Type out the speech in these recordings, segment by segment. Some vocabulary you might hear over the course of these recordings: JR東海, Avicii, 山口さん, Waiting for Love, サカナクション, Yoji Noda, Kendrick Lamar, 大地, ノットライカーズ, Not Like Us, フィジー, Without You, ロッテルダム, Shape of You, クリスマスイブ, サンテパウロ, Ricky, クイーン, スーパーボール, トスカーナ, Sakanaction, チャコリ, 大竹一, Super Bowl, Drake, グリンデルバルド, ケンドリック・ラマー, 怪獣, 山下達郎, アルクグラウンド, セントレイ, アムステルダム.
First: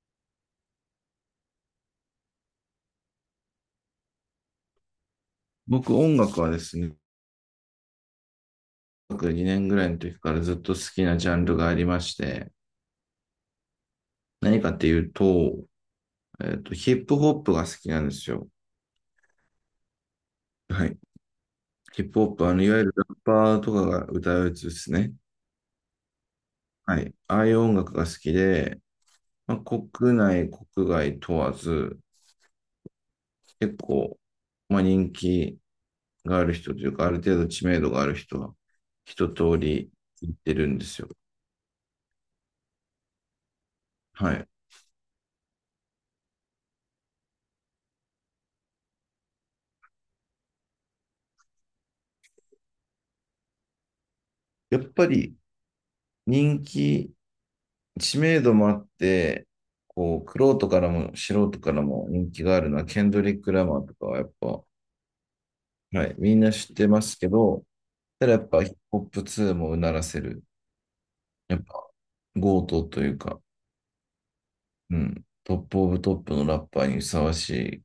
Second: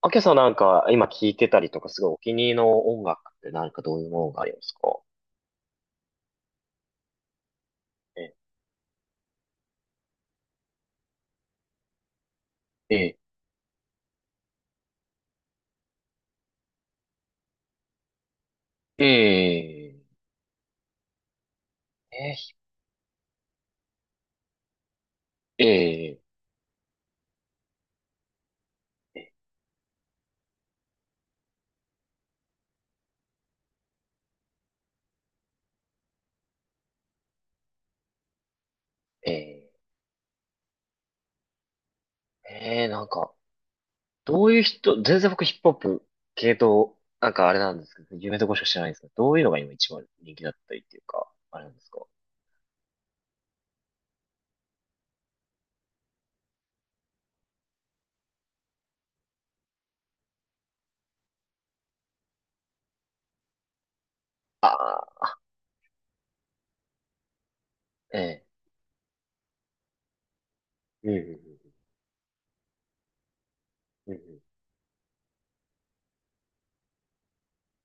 あけさん、なんか今聴いてたりとか、すごいお気に入りの音楽ってなんかどういうものがありますか？僕、音楽はですね、え、2年ぐらいの時からずっと好きなジャンルがありまして、え、何かっていうと、ヒップホップが好きなんですよ。え、え、はい。ヒップホえ、ップ、いわゆるラッパーとかが歌うやつですね。え、え、はい。ああいう音楽が好きで、国内、国外問わず、結構、人気がある人というか、ある程度知名度がある人は一通え、り聞いてるんですよ。え、え、なんか、はどい。ういう人、全然僕ヒップホップ系統、なんかあれなんですけど、有名どころしか知らないんですけど、どういうのが今一番人気だったりっていうか、あれなんですか？やっぱり人気知名度もあって、こう、くろからも素人からも人気があるのは、ケンドリック・ラマーとかはやっぱ、ああ、はい、みんな知ってますけど、えただやえ、っぱヒップホップ2もうならせる、うん、やっぱ強盗というか、うん、うん、トップオブトップのラッパーにふさわしい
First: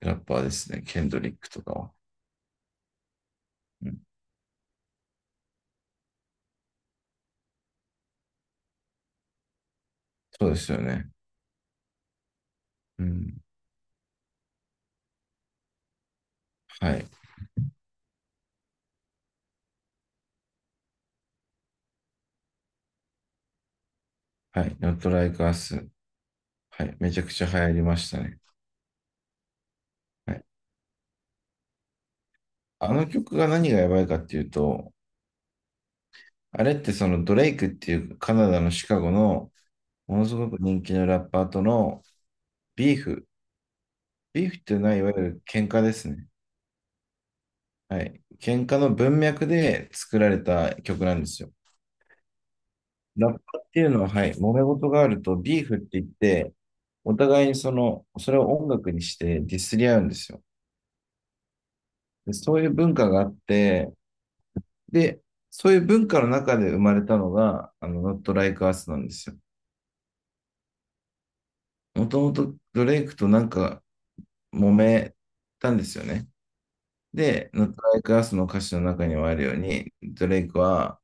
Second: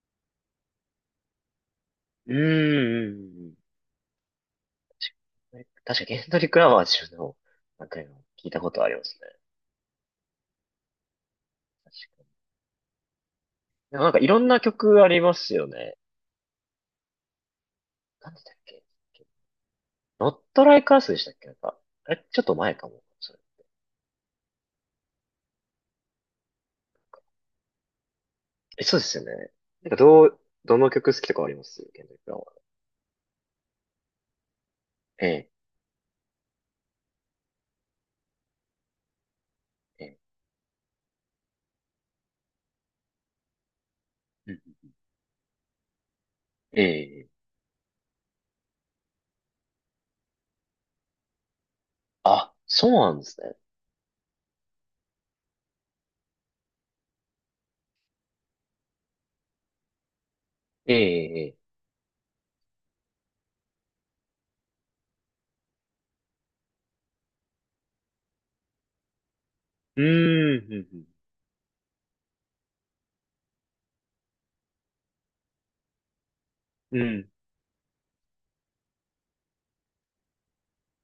ラッパーですね、ケンドリックとかは。うんうん、うん、うん、うん、うん、確かに、ケンドリック・ラマー自分でも、なんか今聞いたことありますね。そうですよね。うん、でもなんかいろんな曲ありますよね。はい、なんでだっけ、ノットライカースでしたっけ、なんか、あれ、ちょっと前かも、それ。はい、Not Like Us。はい、めちゃくちゃ流行りましたね。え、そうですよね。なんかどはう、い、どの曲好きとかありますケンドリック・ラマー？あの曲が何がやばいかっていうと、ええ、あれってそのドレイクっていうカナダのシカゴのええ、ものすごく人気のラッパーとのビーフ。ビーうフん。っていうのはいわゆる喧嘩ですね。ええ、はい。喧嘩の文脈で作られた曲なんですよ。あ、そうなんでラッすパね。ーっていうのは、はい、揉め事があるとビーフって言って、お互いにその、それを音楽にしてディスり合うんですよ。ええ、ええ、で、そういう文化があって、で、そういう文化の中で生まれたのが、Not Like Us なんですよ。うーん、もともとドレイクとなんか揉めたんですよね。うん、うん、で、Not Like Us の歌詞の中にもあるように、ドレイクは、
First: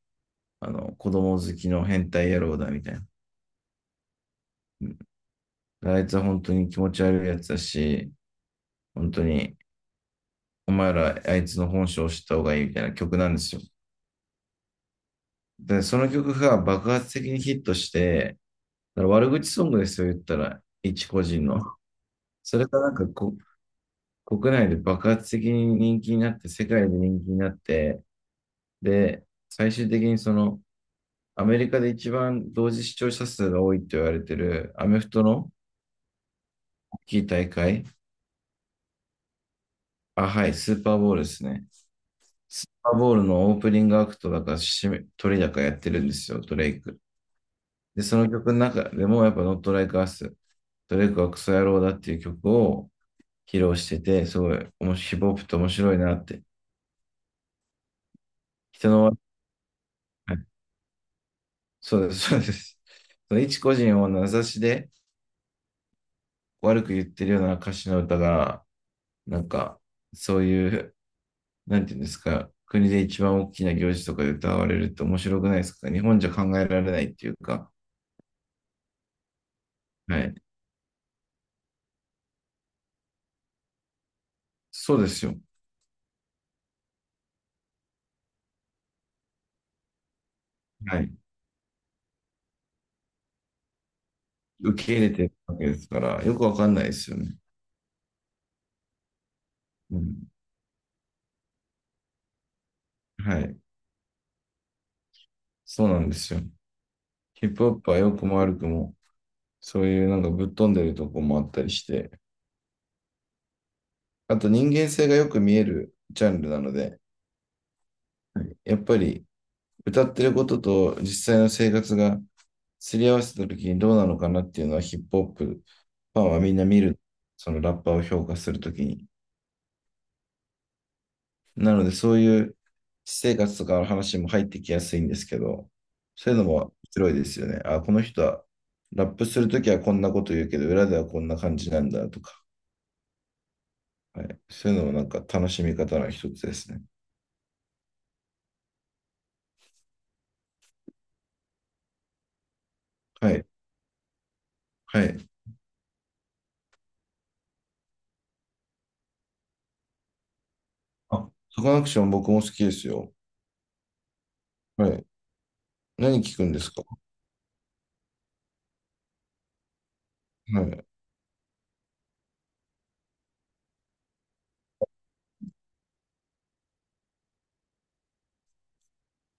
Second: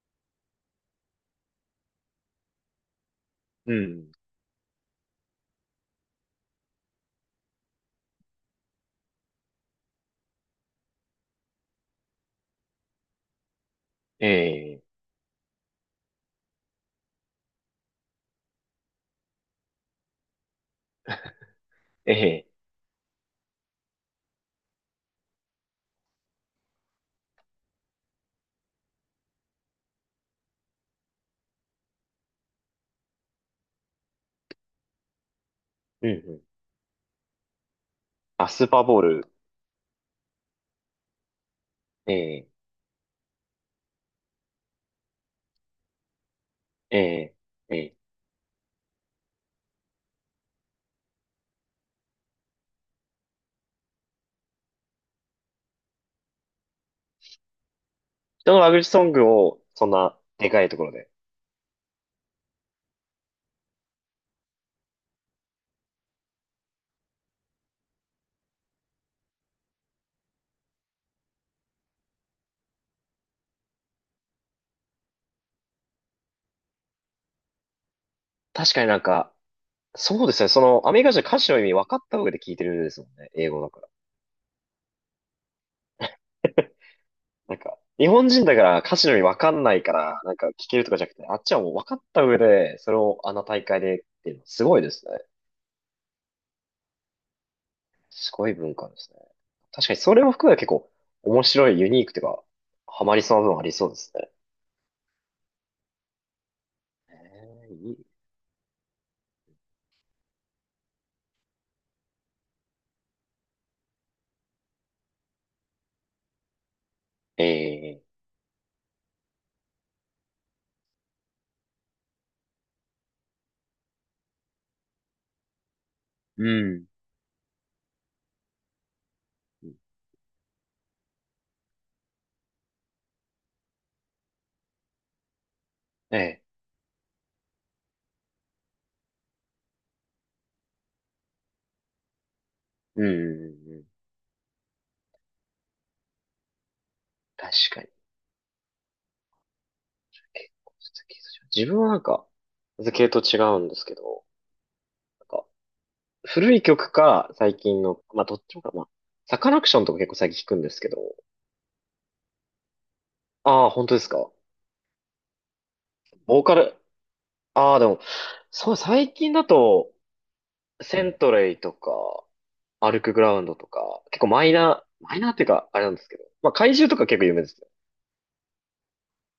子供好きの変態野郎だみたいうんうん。な。あいつは本当に気持ち悪いやつだし、本当に、お前らあいつの本性を知った方がいいみたいな曲なんですよ。ええ、で、その曲が爆発的にヒットして、だから悪口ソングですよ、言ったら、一個人の。ええ、それがなんかこ、国内で爆発的に人気になって、世界で人気になって、で、最終的にその、アメリカで一番同時視聴者数が多いと言われているアメフトのうん、うん。大きい大会。あ、スーパーボール。あ、はい、スーパーボールですね。ええ、スーパーボールのオープニングアクトだから締め、鳥だからやってるんですよ、ドレイえク。え、ええ。で、その曲の中でもやっぱ Not Like Us、ドレイクはクソ野郎だっていう曲を披露してて、すごい、ヒップホップって面白いなって。人のラブ人ソのン悪、グを、そんな、はいでかいところで。そうです、そうです。その一個人を名指しで悪く言ってるような歌詞の歌が、なんか、そういうなんていうんですか、国で一番大きな行事とかで歌われるって面白くないですか？日本じゃ考えられないっていうか、確かになんか、はそうでい。すね。その、アメリカ人は歌詞の意味分かった上で聞いてるですもんね。英語だから。そうですよ。なんか、日本人だから歌詞の意味分かんないから、なんか聞けるとかはじゃい。なくて、あっちはもう分かった上で、それをあの大会でっていうのはすごい受でけ入すね。れてるわけですから、よくわかんないですよね。すごい文化ですね。確かうにそれん。も含めて結構面白い、ユニークというか、ハマりそうはな部い。分ありそうですね。そうなんですよ。ヒップホッいプはい。良くも悪くも、そういうなんかぶっ飛んでるとこもあったりして、あと人間性がよく見えるジャンルなので、ええ。やっぱり歌ってることと実際の生活がすり合わせた時にどうなのかなっていうのはヒップホップファンはうみんな見ん。る、そのラッパーを評価するときに。なので、そういう私生活とかの話も入ってきやすいんですけど、えそういうえ、のも面白いですよね。あ、この人はラップするときはこんなこと言うけど、裏ではこんな感じなんだとか、うん、うんうん。はい、そういうのもなんか楽しみ方の一つですね。確かに。結構、ちょっと系統違う、自分はなんか、系統はい、違うんですけど、はい。なんか、古い曲か、最近の、まあ、どっちもか、まあ、サカナクションとか結構最近聞くんですけど、あ、サカナクション僕も好きですよ。ああ、本当ですか。はい。何聞ボーくんカですル、か？ああ、でも、そう、最近だと、はい。セントレイとか、アルクグラウンドとか、結構マイナー、マイナーっていうか、あれなんですけど、まあ、怪獣とか結構有名ですよ。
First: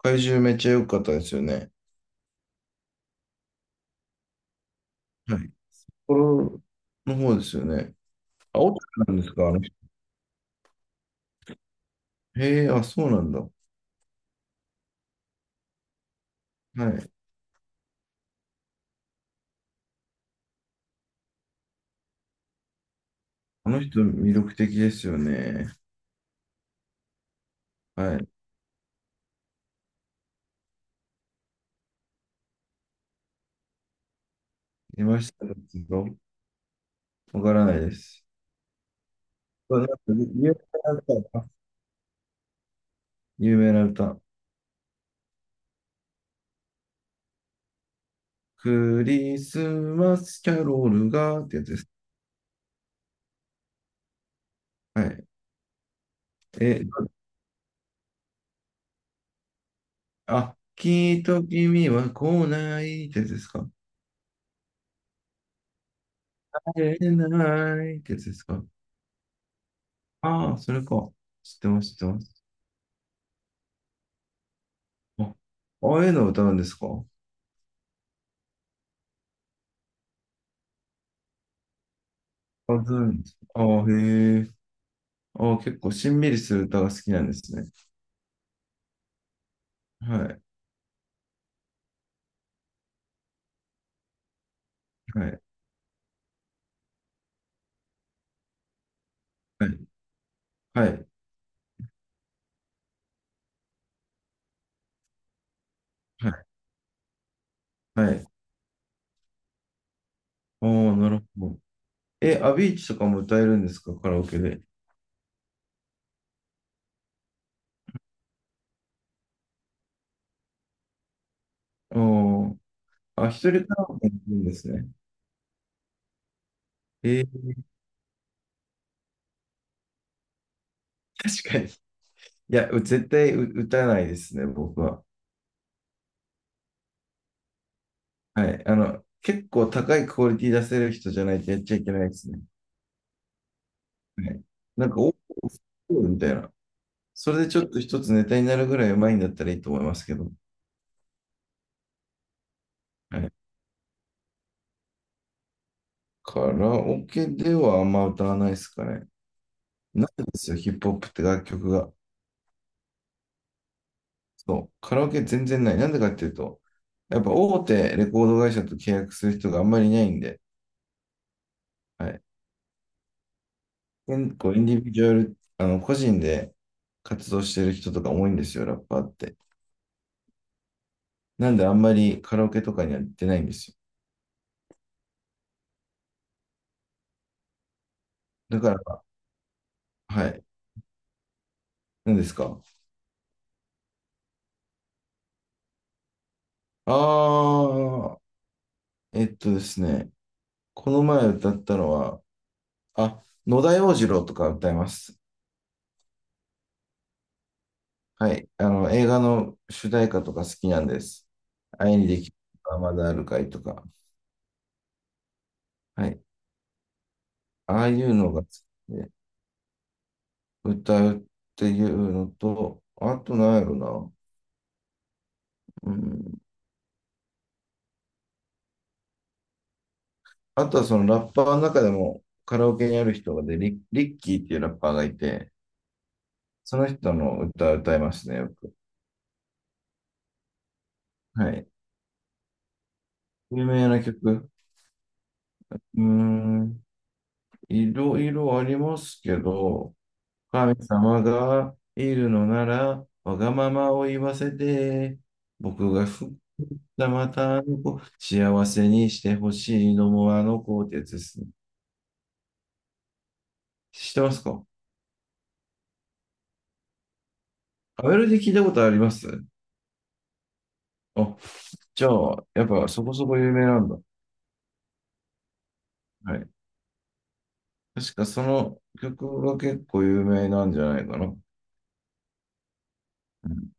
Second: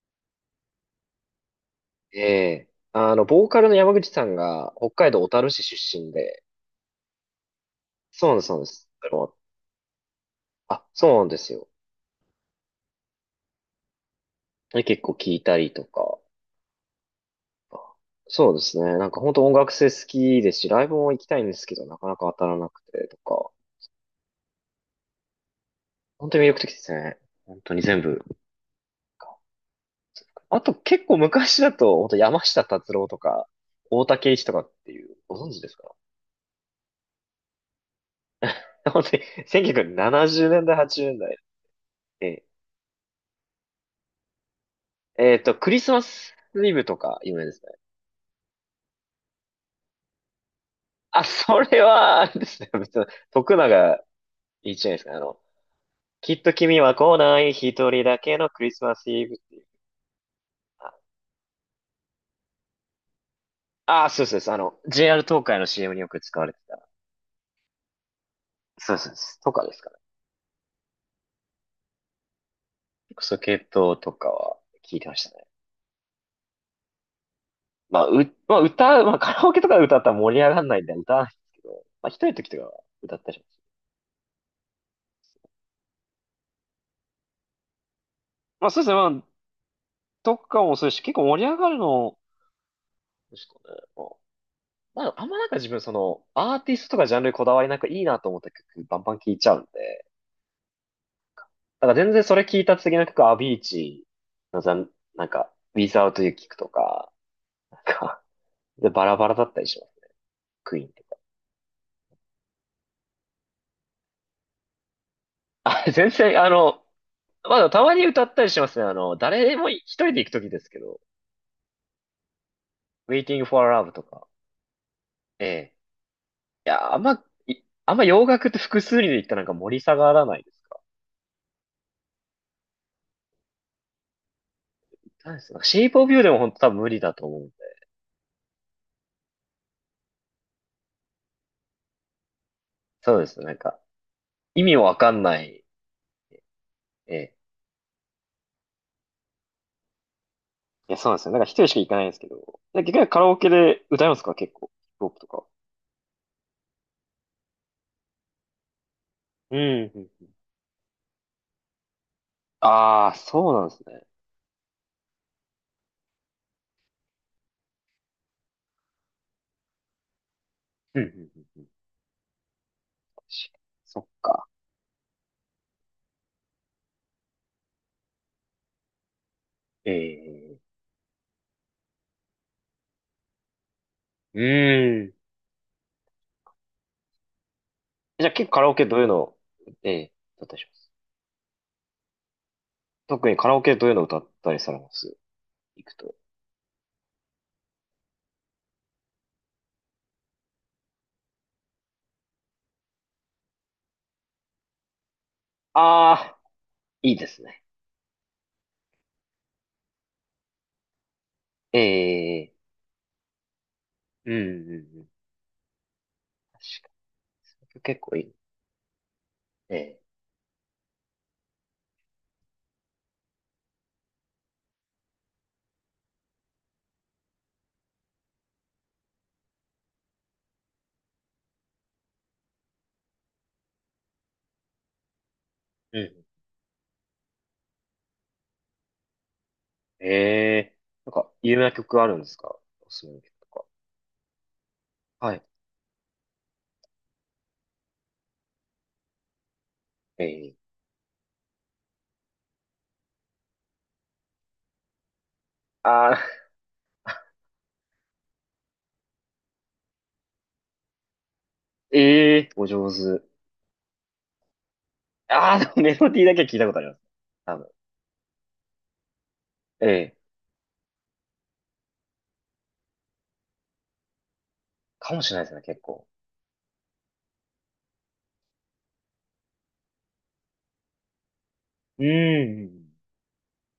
怪獣めっちゃ良かったですよね。ええ、あの、ボーカルの山口さんが、北海道小は樽い。市出身で、これの方ですよね。そうなんです、そうあ、なんでオタす。クなんですかあの人？あ、そうなんですよ。へえ、あ、そうなんだ。で結構聞いたりとか、はい。そうですね。なんか本当音楽性好きですし、ライブも行きたいんですけど、なかなか当たらなくてとか、あの人、魅力的ですよね。本当に魅力的ですね。本当に全は部。い。あと結構昔だと、本当山下達郎とか、大竹一とかっていいう、ましごた存が、知ですか？わからないです。本当にそう1970なんか有年名代、な80年歌代。か、え有名な歌。クリスマスイブとか有名ですね。クリスマスキャロールあ、がってそやつでれす。は、あれですね。別に、徳永いいじゃないではすか。あい。の、きっと君え、は来ない一人だけのクリスマスイブっていう。あ、きっと君は来ないってやつですか？ああ、そうそうです。あの、JR 東海の CM によく使われて会た。えないってやつですか？そうそうです、とかですかね。ああ、それか。知ってます、知ってます。そう、系統とかは聞いてましたあ、ね。ああいうのを歌うんですか？まあ、まあ、歌う、まあ、カラオケとかで歌ったら盛り上がらないんで歌わないんですけど、まあ、一人の時とかはあ、ず歌っん。たりします。ああ、へえ。ああ、結構しんみりする歌が好きなんですね。まあ、そうですね。まあ、はとい。かもそうですし、結構盛り上がるの、ですかね。まあ、あはんまい。なんか自分、その、アーティストとかジャンルにこだわりなくいいなと思った曲、バンバン聴いちゃうんはい、で、はい、なんか全然それ聴いた次の曲、アビーチのざん、なんか、Without は You い、聞くとか、なんはか、い。で、バラバラだったりします、クイーンっおー、て。なるほど。え、アビーチとかも歌えるんですか、カラオケで？あ、全然、あの、まだたまに歌ったりしますね。あの、誰でも一人で行くときですけど、おー、あ、Waiting 一人 for カラ Love オとケもか。いいんですね。ええ。いや、あんえま、ーあんま洋楽って複数人で行ったらなんか盛り下がらないですか？確かに。いや、う絶対う歌えないですね、僕は。何ですか？ Shape of You でも本当多分無理だと思うんで。はい。結構高いクオリティ出せる人じゃないとやっちゃいけないですね。そうですね。なんか、はい。意味なんわか、かお、んない。おみたいな。えそえ。れでちょっと一つネタになるぐらいうまいんだったらいいと思いますけど。いや、そうなんですよ。なんか一人しか行かないんですけど。で結局はカラい。オケで歌いますか、結構。ヒップホップとか。カラオケではあんま歌わないですかね。うん、なういんん。ですよ、ヒップホップって楽曲が。ああ、そうなんですね。そう、カラオケ全然ない。なんでかっていうと、やっぱ大手レコード会社と契約する人があんまりいないんで、うんうん、うんうん。はい。そっ結か。構インディビジュアル、個人で活動してる人とか多いんですよ、ラッパーって。ええ。なんであんまりカラオケとかには行ってないんですうん。じゃあ結構カよ。ラオだかケどうら、いうのを、ええ、はだい。ったりします。何ですか？特にカラオケどういうのを歌ったりされます、行くと。あー、えっとですね、この前歌ったのは、あ、野田洋次郎とか歌います。ああ、いいですね。はい。映画の主題歌とか好きなんです。え愛にできるえ、まだあるかいとか。うんうんうん。はい。確かに。ああ結いう構いい。のが好きで、ええ、歌うっていうのと、あとなんやろな。うん。あとはそのラッパーの中でもカラオケにある人がで、リッキーっていうラッパーがいて、うん。その人の歌歌いますね、よく。ええ、なんか、は有名い。な曲あるんですか、おすすめの曲と有か。名な曲。はい。うーん。いろいろありますけど、ええ、神様がいるのなら、わがままを言わせて、僕がああ、不じゃあまたあの子、幸せにしてほしいのもあの子ってやつですね。ええ、お上手。知ってますか？ああ、でもメロディーだけは聞いたことあります。多分。アベルで聞いたことあります？ええ、あ、じゃあ、やっぱそこそこ有名なんだ。かもしれないですね、結構。はい。確かその曲が結構有名なんじゃないかな。うんうんうん。うん